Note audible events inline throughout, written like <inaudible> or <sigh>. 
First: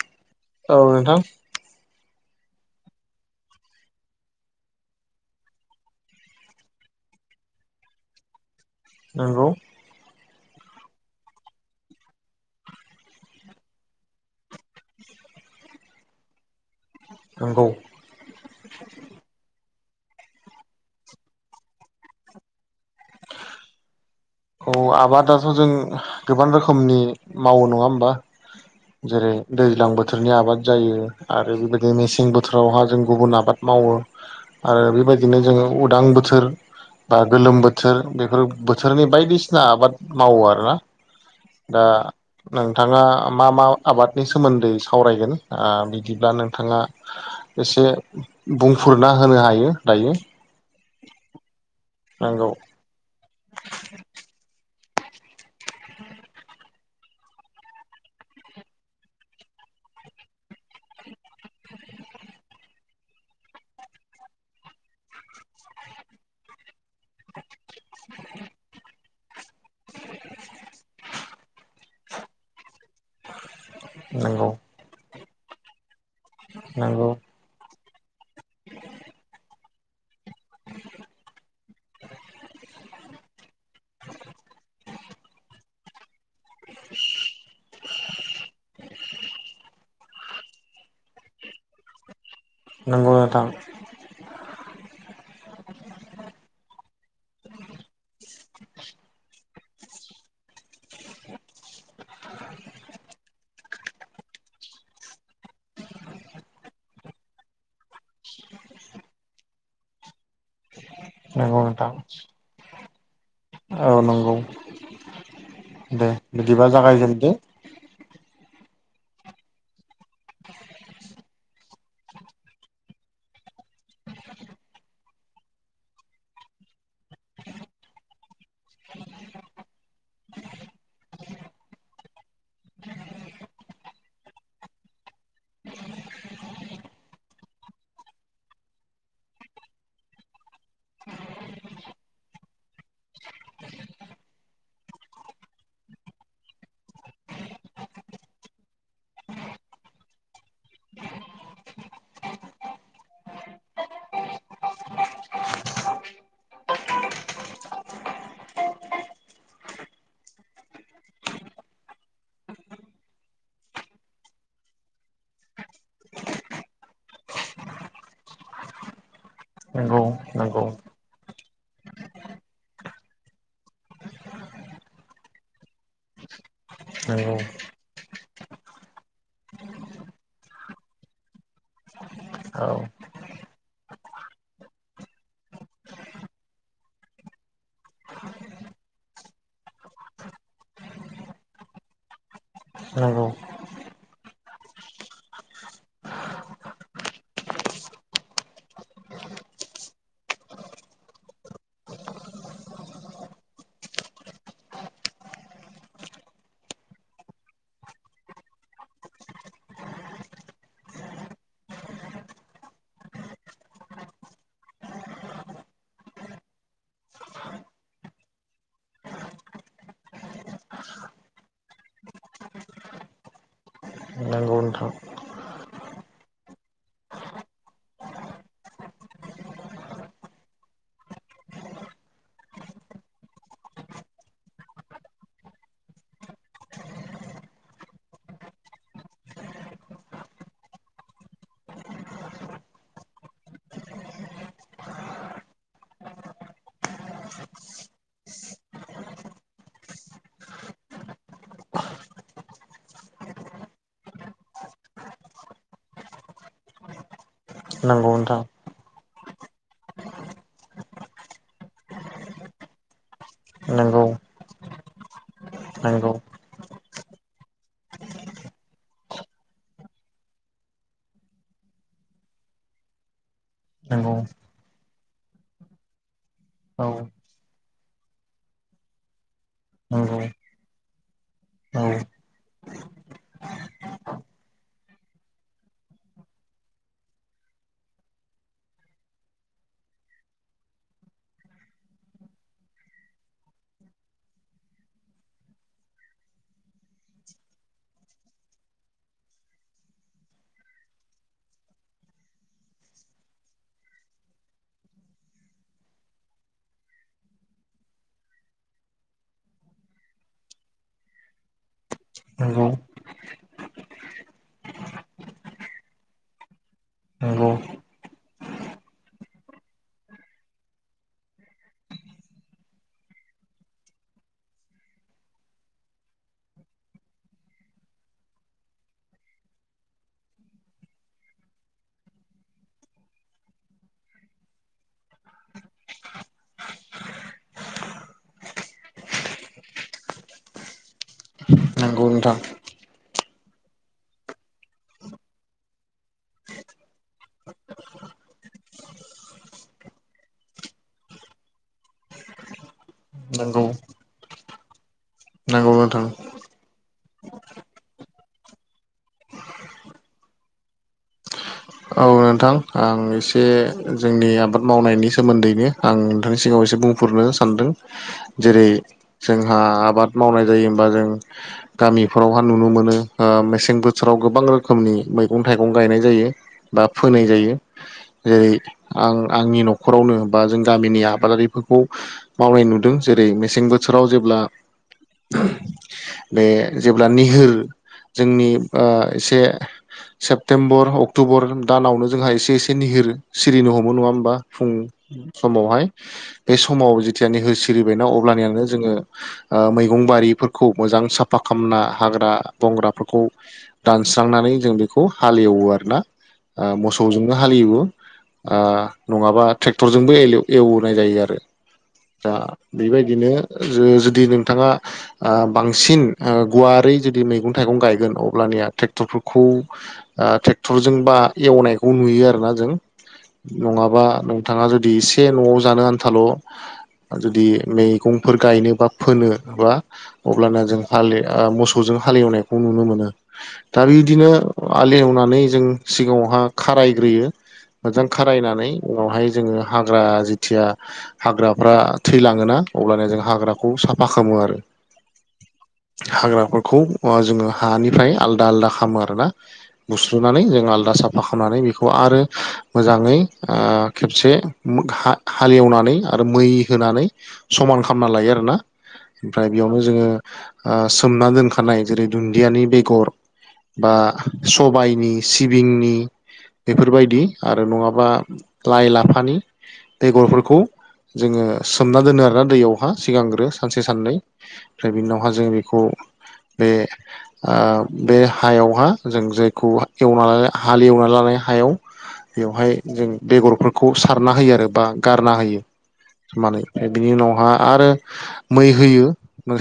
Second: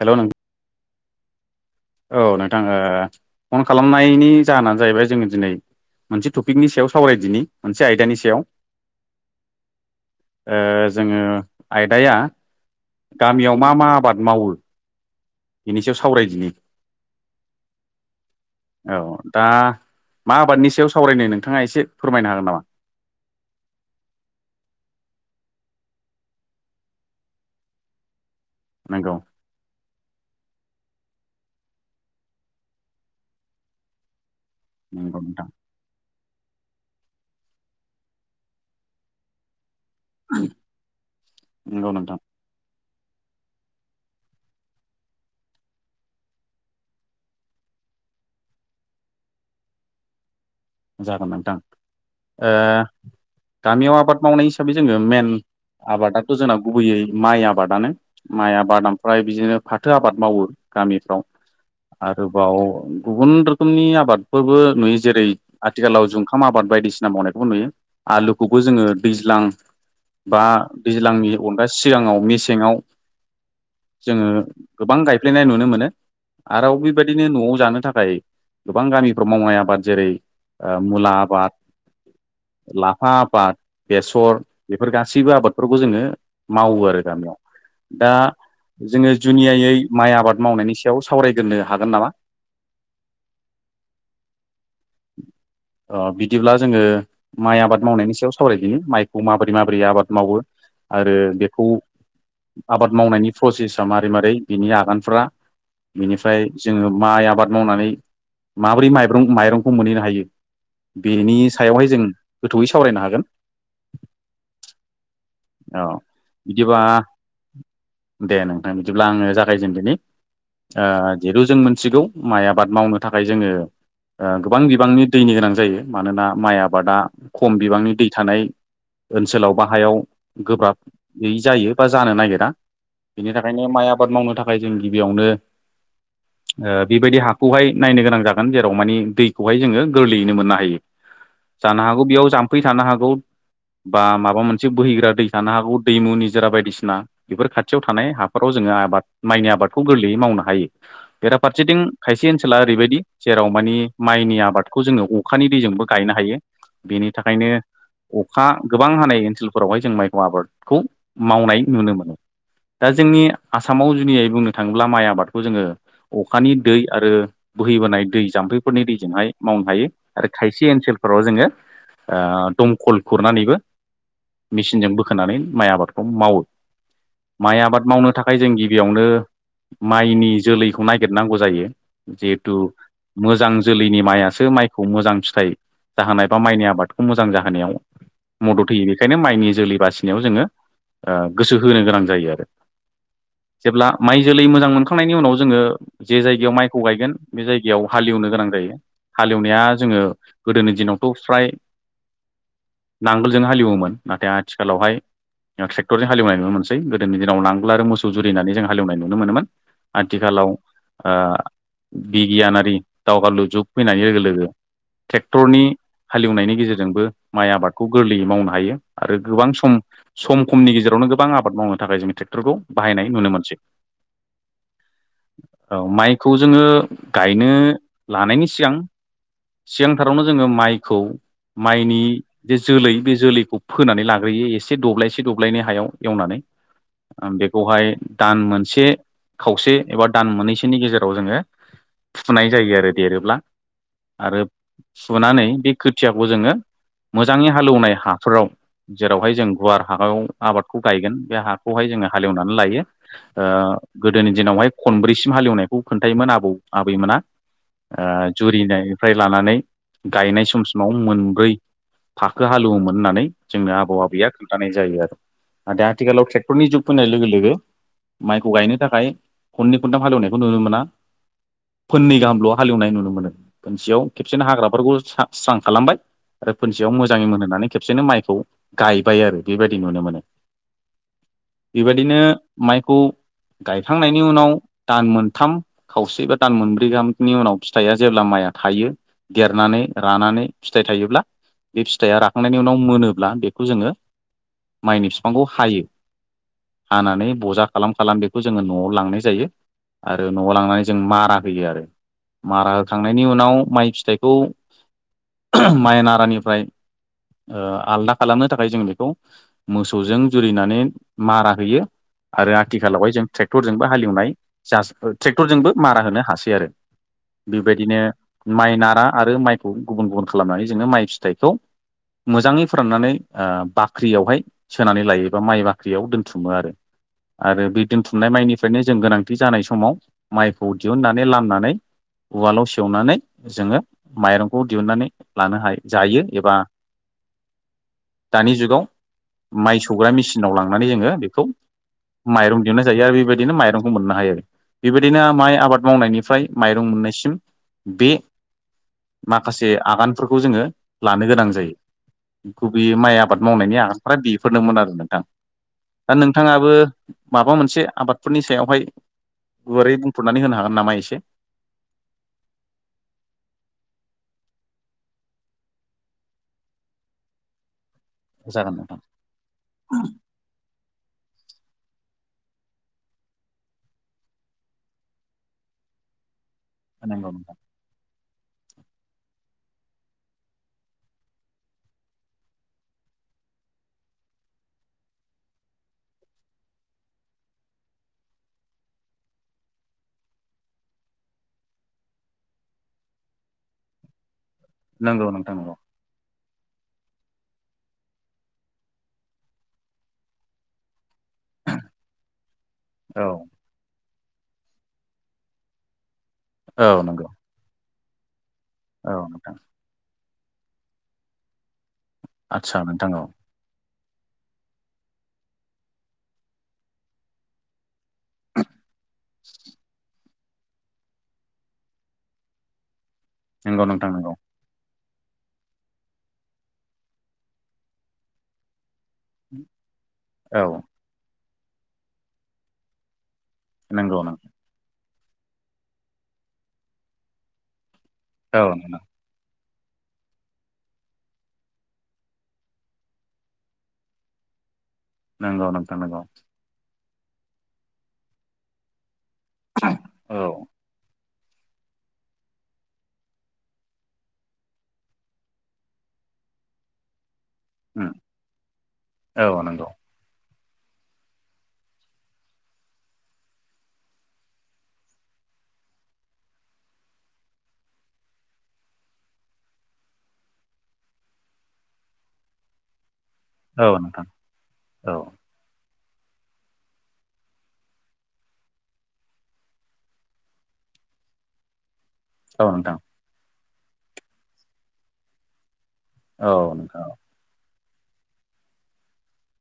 Hello नों औ नोंथां औ नोंथां ओ फन खालामनायनि जाहोनानो जाहैबाय जोङो दिनै मोनसे टपिकनि सायाव सावरायदिनि मोनसे आयदानि सायाव नंगौ ओ जोङो आयदाया गामियाव मा मा आबाद मावो एसेयाव सावरायदिनि नंगौ औ दा मा आबादनि सायाव सावरायनो नोंथाङा एसे फोरमायनो हागोन नामा औ आबादाथ' जों गोबां रोखोमनि मावो नङा होमबा? नंगौ जेरै दैज्लां बोथोराव बोथोरनि आबाद जायो आरो बेबायदि मेसें बोथोरावहा जों गुबुन आबाद मावो आरो नंगौ बेबायदिनो नोंथां जोङो उदां बोथोर बा गोलोम बोथोर बेफोर बोथोरनि बायदिसिना आबाद मावो आरोना दा नंगौ नोंथां नों नोंथाङा मा मा आबादनि सोमोन्दै सावरायगोन बिदिब्ला नोंथाङा एसे बुंफोरना होनो हायो दायो। जागोन नोंथां नंगौ गामियाव आबाद मावनाय हिसाबै जोङो मेन आबादाथ' जोंना गुबैयै माइ आबादानो माइ आबाद ओमफ्राय बिदिनो फाथो आबाद मावो। गामिफ्राव आरोबाव गुबुन रोखोमनि आबादफोरबो नुयो जेरै आथिखालाव जुखाम आबाद बायदिसिना मावनायखौबो नुयो आलुखौबो जोङो दैज्लां बा दैज्लांनि अनगा सिगाङाव मेसेङाव जोङो नंगौ गोबां गायफ्लेनाय नुनो मोनो आरोबाव नंगौ बेबायदिनो न'आव जानो थाखाय गोबां गामिफ्राव मावनाय आबाद जेरै मुला आबाद लाफा आबाद बेसर बेफोर गासैबो आबादफोरखौ जोङो मावो आरो गामियाव दा जोङो। जुनियायै माइ आबाद मावनायनि सायाव सावरायग्रोनो हागोन नामा। नंगौ नोंथां। ओ बिदिब्ला जोङो माइ आबाद मावनायनि सायाव सावरायदिनि माइखौ मा बायद बि माबोरै आबाद मावो आरो बेखौ आबाद मावनायनि प्रसेस सा मारै मारै बिनि आगानफ्रा बेनिफाय जोङो माइ आबाद मावनानै माबोरै माइरं माइरंखौ मोनहैनो हायो। बेनि नंगौ सायावहाय नोंथां जों गोथौयै सावरायनो हागोन। औ नंगौ औ दे बिदिबा जागायजेनदो। ओं दिब्ला आङो जागायजेनदोनि ओ जेेथु जों मिथिगौ माइ आबाद मावनो थाखाय जोङो ओ गोबां बिबांनि दैनि गोनां जायो। मानोना माइ आबादा खम बिबांनि दै थानाय ओनसोलाव बा हायाव गैयै जायो बा जानो नागिरा बेनि थाखायनो माइ आबाद मावनो थाखाय जों गिबियावनो <inaudible> ओ बे बायदि हाखौहाय नायनो गोनां जागोन। जेराव माने दैखौहाय जोङो गोरलैयैनो मोननो हायो। जानो हागौ बेयाव जाम्फै थानो हागौ बा माबा मोनसे बोहैग्रा दै थानो हागौ दैमु निजोरा बायदिसिना बेफोर खाथियाव थानाय हाफोराव जोङो आबाद माइनि आबादखौ गोरलैयै मावनो हायो। बेरा फारसेथिं खायसे ओनसोला ओरै बायदि जेराव मानि माइनि आबादखौ जोङो अ अखानि दैजोंबो गायनो हायो। बेनि थाखायनो अखा गोबां हानाय ओनसोलफोरावहाय जों माइ आबादखौ मावनाय नुनो मोनो। दा जोंनि आसामाव जुनियायै बुंनो थाङोब्ला माइ आबादखौ जोङो। अखानि दै आरो बोहैबोनाय दै जाम्फैफोरनि दैजोंहाय मावनो हायो। नंगौ आरो खायसे नंगौ ओनसोल फोराव जोङो ओ दमखल खुरनानैबो मेचिनजों बो खोनानै माइ आबादखौ मावो। नंगौ माइ आबाद मावनो थाखाय जों गिबियावनो माइनि जोलैखौ नागिरनांगौ जायो। जिहेथु औ मोजां जोलैनि माइआसो माइखौ मोजां फिथाइ जाहोनाय बा माइनि आबादखौ मोजां जाहोनायाव मदद होयो। बेखायनो माइनि जोलै बासि नियाव जोङो ओ गोसो होनो गोनां जायो आरो। औ। जेब्ला माइ जोलै मोजां मोनखांनायनि उनाव जोङो जे जायगायाव माइखौ गायगोन बे जायगायाव हालेवनो गोनां जायो। हालेवनाया जोङो गोदोनि दिनावथ' फ्राय नांगोलजों हालेवोमोन नाथाय आथिखालावहाय। ओ ट्रेक्टरजों हालेवनाय नुनो मोनसै। गोदोनि दिनाव नांगोल आरो मोसौ जुरिनानै जों हालेवनाय नुनो मोनोमोन। आथिखालाव ओ बिगियानारि दावगालु जुग फैनाय लोगो लोगो। ट्रेक्टरनि हालेवनायनि गेजेरजोंबो माइ आबादखौ गोरलैयै मावनो हायो। आरो गोबां सम सम खमनि गेजेरावनो गोबां आबाद मावनो थाखाय जों ट्रेक्टरखौ बाहायनाय नुनो मोनसै। नोंगौ नो औ माइखौ जोङो गायनो लानायनि सिगां सिगांथारावनो जोङो माइखौ माइनि जे जोलै बे जोलैखौ फोनानै लाग ग्रोयो एसे दब्लायसे दब्लायनै हायाव एवनानै। ओं बेखौहाय दान मोनसे खावसे एबा दान मोननैसोनि गेजेराव जोङो। फुथुनाय जायो आरो देरोब्ला। आरो फुनानै बे खोथियाखौ जोङो मोजाङै हालेवनाय हाफोराव जेरावहाय जों गुवार हायाव आबादखौ गायगोन। बे हाखौहाय जोङो हालेवनानै लायो। ओ गोदोनि दिनावहाय खनब्रैसिम हालेवनायखौ खोन्थायोमोन आबौ आबैमोना। आ नंगौ नोंथां जुरिनाय फ्राय लानानै गायनाय समसिमाव मोनब्रै फाखो हालौयोमोन होननानै जोंनो आबौ नंगौ आबैया खोन्थानाय जायो आरो। नंगौ आथिखालाव ट्रेक्टरनि जुग फैनाय लोगो लोगो माइखौ गायनो थाखाय खननै खनथाम हालेवनायखौ नुनो मोना। फोननै गाहामल' हालेवनाय नुनो मोनो। खोनसेयाव नंगौ खेबसेनो हाग्राफोरखौ स्रां खालामबाय। आरो औ फोनसेयाव मोजाङै मोनहोनानै खेबसेनो माइखौ गायबाय आरो बेबायदि नुनो नंगौ मोनो औ बेबायदिनो माइखौ गायखांनायनि उनाव दान मोनथाम खावसे बा दान मोनब्रै गाहामनि उनाव फिथाइया जेब्ला माइ थायो देरनानै रानानै फिथाइ थायोब्ला बे फिथाइया राखांनायनि उनाव मोनो ब्ला बेखौ जोङो माइनि बिफांखौ हायो हानानै बजा खालाम- खालाम बेखौ जोङो न'आव लांनाय जायो आरो न'आव लांनानै जों मारा होयो आरो मारा होखांनायनि उनाव माइ फिथाइखौ माइनारानिफ्राय ओ आलदा खालामनो थाखाय जों बेखौ मोसौजों जुरिनानै मारा होयो आरो नंगौ आथिखालावहाय जों ट्रेक्टरजोंबो हालेवनाय ट्रेक्टरजोंबो मारा होनो हासै आरो नंगौ बेबायदिनो माइ नारा आरो माइखौ गुबुन- गुबुन खालामनानै जोङो माइ फिथाइखौ मोजाङै फोराननानै ओ बाख्रियावहाय सोनानै लायो बा माइ बाख्रियाव दोनथुमो आरो आरो बे दोनथुमनाय माइनिफ्रायनो जों गोनांथि जानाय समाव माइखौ दिहुननानै लामनानै उवालाव सेवनानै जोङो माइरंखौ दिहुनन्नानै लानो हायो जायो एबा दानि जुगाव माइ सौग्रा मेसिनाव लांनानै जोङो बेखौ नंगौ नोंथां माइरं दिनो जायो आरो बे बायदिनो माइरंखौ मोननो हायो आरो बेबायदिनो माइ आबाद मावनायनिफ्राय माइरं मोननायसिम बे माखासे आगानफोरखौ जोङो लानो गोनां जायो गुबुयै माइ आबाद नंगौ मावनायनि आगानफ्रा बेफोरनोमोन आरो नोंथां नंगौ नोंथां दा नोंथाङाबो माबा मोनसे आबादफोरनि सायावहाय गुवारै बुंफोरनानै होनो हागोन नामा एसे औ नोंथां आं एसे जोंनि आबाद मावनायनि सोमोन्दैनो आं नोंथांनि सिगाङाव एसे बुंफोर नो सानदों जेरै जागोन नोंथां जोंहा आबाद मावनाय जायो होमबा जों गामि फोरावहा नुनो मोनो ओ मेसें बोथोराव गोबां रोखोमनि मैगं - थाइगं गायनाय जायो बा फोनाय नंगौ जायो नोंथां जेरै आं आंनि न'खरावनो बा जों गामिनि आबादारिफोरखौ मावनाय नुदों जे रै मेसें बोथोराव जेब्ला बे जेब्ला निहोर जोंनि आ एसे सेप्तेम्बर, अक्ट'बर दानावनो जोंहा एसे- एसे निहोर सिरिनो हमो नङा होमबा फुं नंगौ नोंथां समावहाय बे समाव जिथिया नि हो सिरिबायना अब्लानियानो जोङो ओ मैगं बारिफोरखौ मोजां साफा खामना हाग्रा- बंग्राफोरखौ औ दान स्रांनानै जों बेखौ हालेवो आरो ना औ नंगौ मोसौजोंनो हालेवो ओ औ नङाबा नोंथां ट्रेक्टरजोंबो एवनाय जायो आरो दा आदसा नोंथां औ बेबायदिनो जो जो जुदि नोंथाङा बांसिन गुवारै जुदि मैगं -थाइगं गायगोन अब्लानिया ट्रेक्टरफोरखौ ट्रेक्टरजों बा एवनायखौ नुयो आरो ना जों नंगौ नंङाबा नोंथां नंगौ नोंथाङा जुदि एसे एसे न'आव जानो आन्थाल' जुदि मैगंफोर गायनोबा फोनो बा अब्लाना औ जों हाल मोसौजों हालेवनायखौ नुनो मोनो दा नंगौ बिदिनो नोंथां आलि एवनानै जों सिगाङावहा खारायग्रोयो मोजां औ खारायनानै नोंथां उनावहाय जोङो हाग्रा जिथिया हाग्राफ्रा थैलाङोना अब्लानो जों हाग्राखौ साफा खालामो आरो नंगौ नोंथां नंगौ अ जोङो हानिफ्राय आलदा - आलदा खामो आरो ना बुस्रुनानै औ जों आलदा बाखावनानै बेखौ आरो मोजाङै खेबसे हालेवनानै आरो मै होनानै समान खालामना उम लायो आरोना ओमफ्राय औ बेयावनो नंगौ जोंङो सोमना दोनखानाय जेरै दुन्दियानि बेगर बा सबायनि सिबिंनि बेफोरबायदि आरो नंङाबा लाइ लाफानि बेगरफोरखौ जोङो सोमना दोनो आरोना दैयावहा सिगांग्रो सानसे औ साननै नोंथां ओमफ्राय बिनि औ उनावहा जोंङो बेखौ बे ओ बे हायावहा जों जायखौ एवनानै हालेवना लानाय हायाव औ बेवहाय नोंथां जों बेगरफोर खौ सारना होयो आरो बा गारना होयो औ माने ओमफ्राय नोंथां बिनि उनावहा आरो मै होयो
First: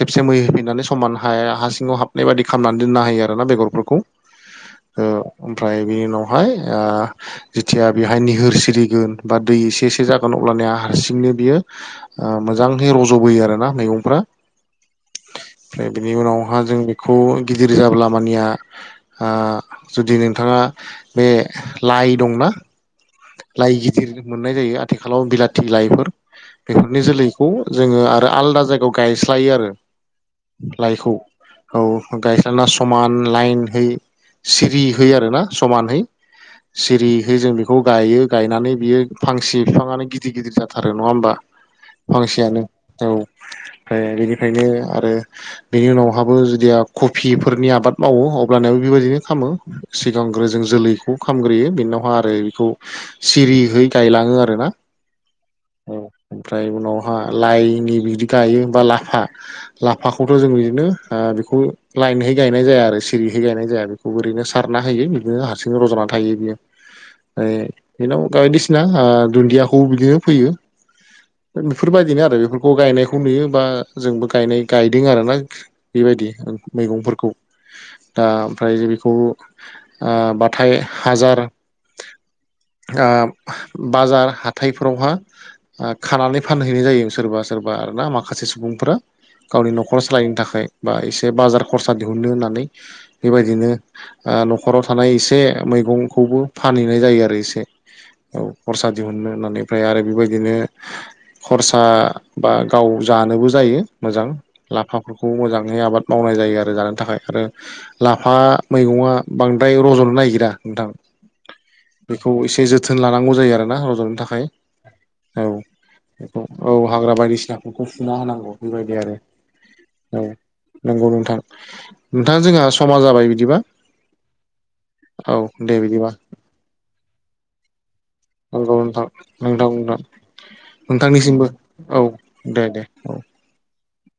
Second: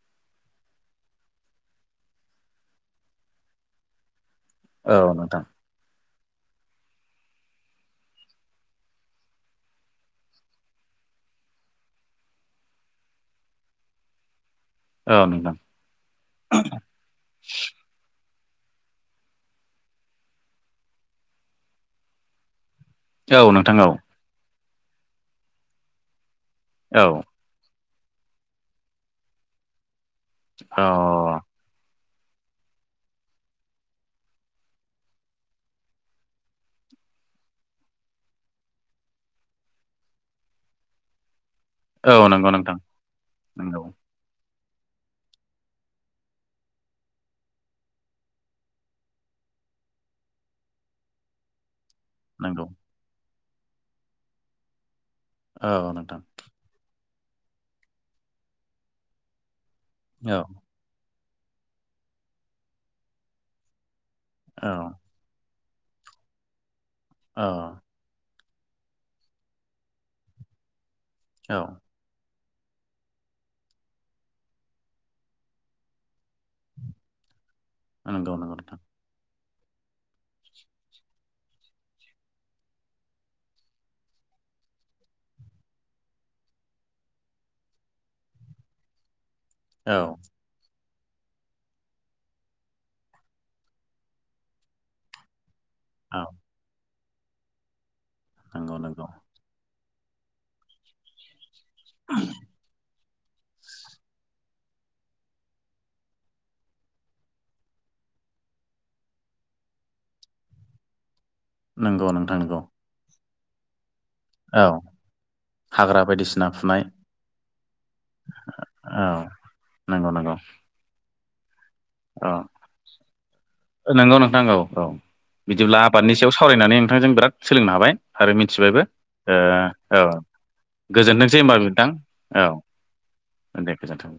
खेबसे मै होफिनानै समान हाया हा सिङाव हाबनाय बायदि खालामनानै दोननो हायो आरो बेगरफोरखौ ओ औ नोंथां ओमफ्राय बेनि उनावहाय ओ जिथिया बेवहाय निहोर सिरिगोन बा दै एसे एसे जागोन अब्लानिया हारसिंनो बियो ओ मोजांङै रज'बोयो आरोना मैगंफ्रा। औ नोंथां ओमफ्राय बिनि उनावहा जों बेखौ गिदिर जाब्ला मानिया ओ जुदि नोंथाङा बे लाइ दंना? औ लाइ नोंथां औ गिदिर मोननाय जायो आथिखालाव बिलाथि लाइफोर बेफोरनि औ जोलैखौ जोङो आरो आलादा जायगायाव गायस्लायो आरो लाइखौ अ औ गायस्लायना समान लाइनहै सिरिहोयो आरोना समानहै सिरिहै जों बेखौ खौ गायो गायनानै बियो फांसे बिफाङानो गिदिर गिदिर जाथारो नङा होमबा? औ नंगौ फांसेयानो नोंथां औ नंगौ फ्राय बिनि ओंखायनो आरो बेनि उनावहाबो जुदिया कफिफोरनि आबाद मावो अब्लानायाबो बेबायदिनो खाम मो सिगांग्रो जों जोलैखौ खामग्रोयो बेनावहा आरो नंगौ खौ सिरियै गायलांङो आरोना। औ नोंथां। हा लाइनि बिदि गायो लाफा लाफाखौथ' औ जों बिदिनो ओ बेखौ लाइनहै गायनाय जाया आरो सिरिहै गायनाय जाया बेखौ ओरैनो औ सारना होयो बिदिनो हारसिं रज'नानै थायो बियो बेनाव बायदिसिना ओ दुन्दियाखौ बिदिनो फैयो औ बेफोरबायदिनो आरो बेफोर खौ गायनायखौ नुयो बा जोंबो गायनाय गायदों आर ना बेबायदि मैगंफोरखौ। दा नंगौ नंगौ नोंथां ओमफ्राय बेखौ बाथाय हाजार <inaudible> बाजार हाथाइफोरावहा खानानै फानहैनाय जायो सोरबा सोरबा आरोना माखासे सुबुंफोरा गावनि औ न'खर सालायनो थाखाय। बा एसे बाजार खरसा दिहुननो होननानै बेबायदिनो न'खराव थानाय एसे औ मैगंखौबो फानहैनाय जायो आरो एसे औ नंगौ खरसा नंगौ दिहुननो होननानै ओमफ्राय आरो बेबायदिनो खरसा बा गाव जानोबो जायो मोजां लाफाफोरखौ मोजाङै आबाद मावनाय जायो आरो जानो थाखाय आरो लाफा मैगंङा बां द्राय रज'ननो नागिरा नोंथां नंगौ बेखौ नोंथां नंगौ एसे जोथोन लानांगौ जायो आरोना रज'नो थाखाय औ औ हाग्रा बेखौ बायदिसिना औ फुनाय हाग्रा बायदिसिनाफोरखौ फुना होनांगौ बेबायदि औ आरो। नंगौ औ नंगौ नंगौ नोंथां। नोंथां जोंहा समा जाबाय बिदिबा नंगौ नोंथां नंगौ औ औ बिदिब्ला दे बिदिबा आबादनि सायाव सावरायनानै नोंथांजों बिराद सोलोंनो हाबाय आरो नंगौ मिथिबायबो नोंथां ओ नोंथां औ। नोंथां गोजोनथोंसै नोंथांनिसिमबो होनबा नोंथां औ दे दे औ दे गोजोनथों।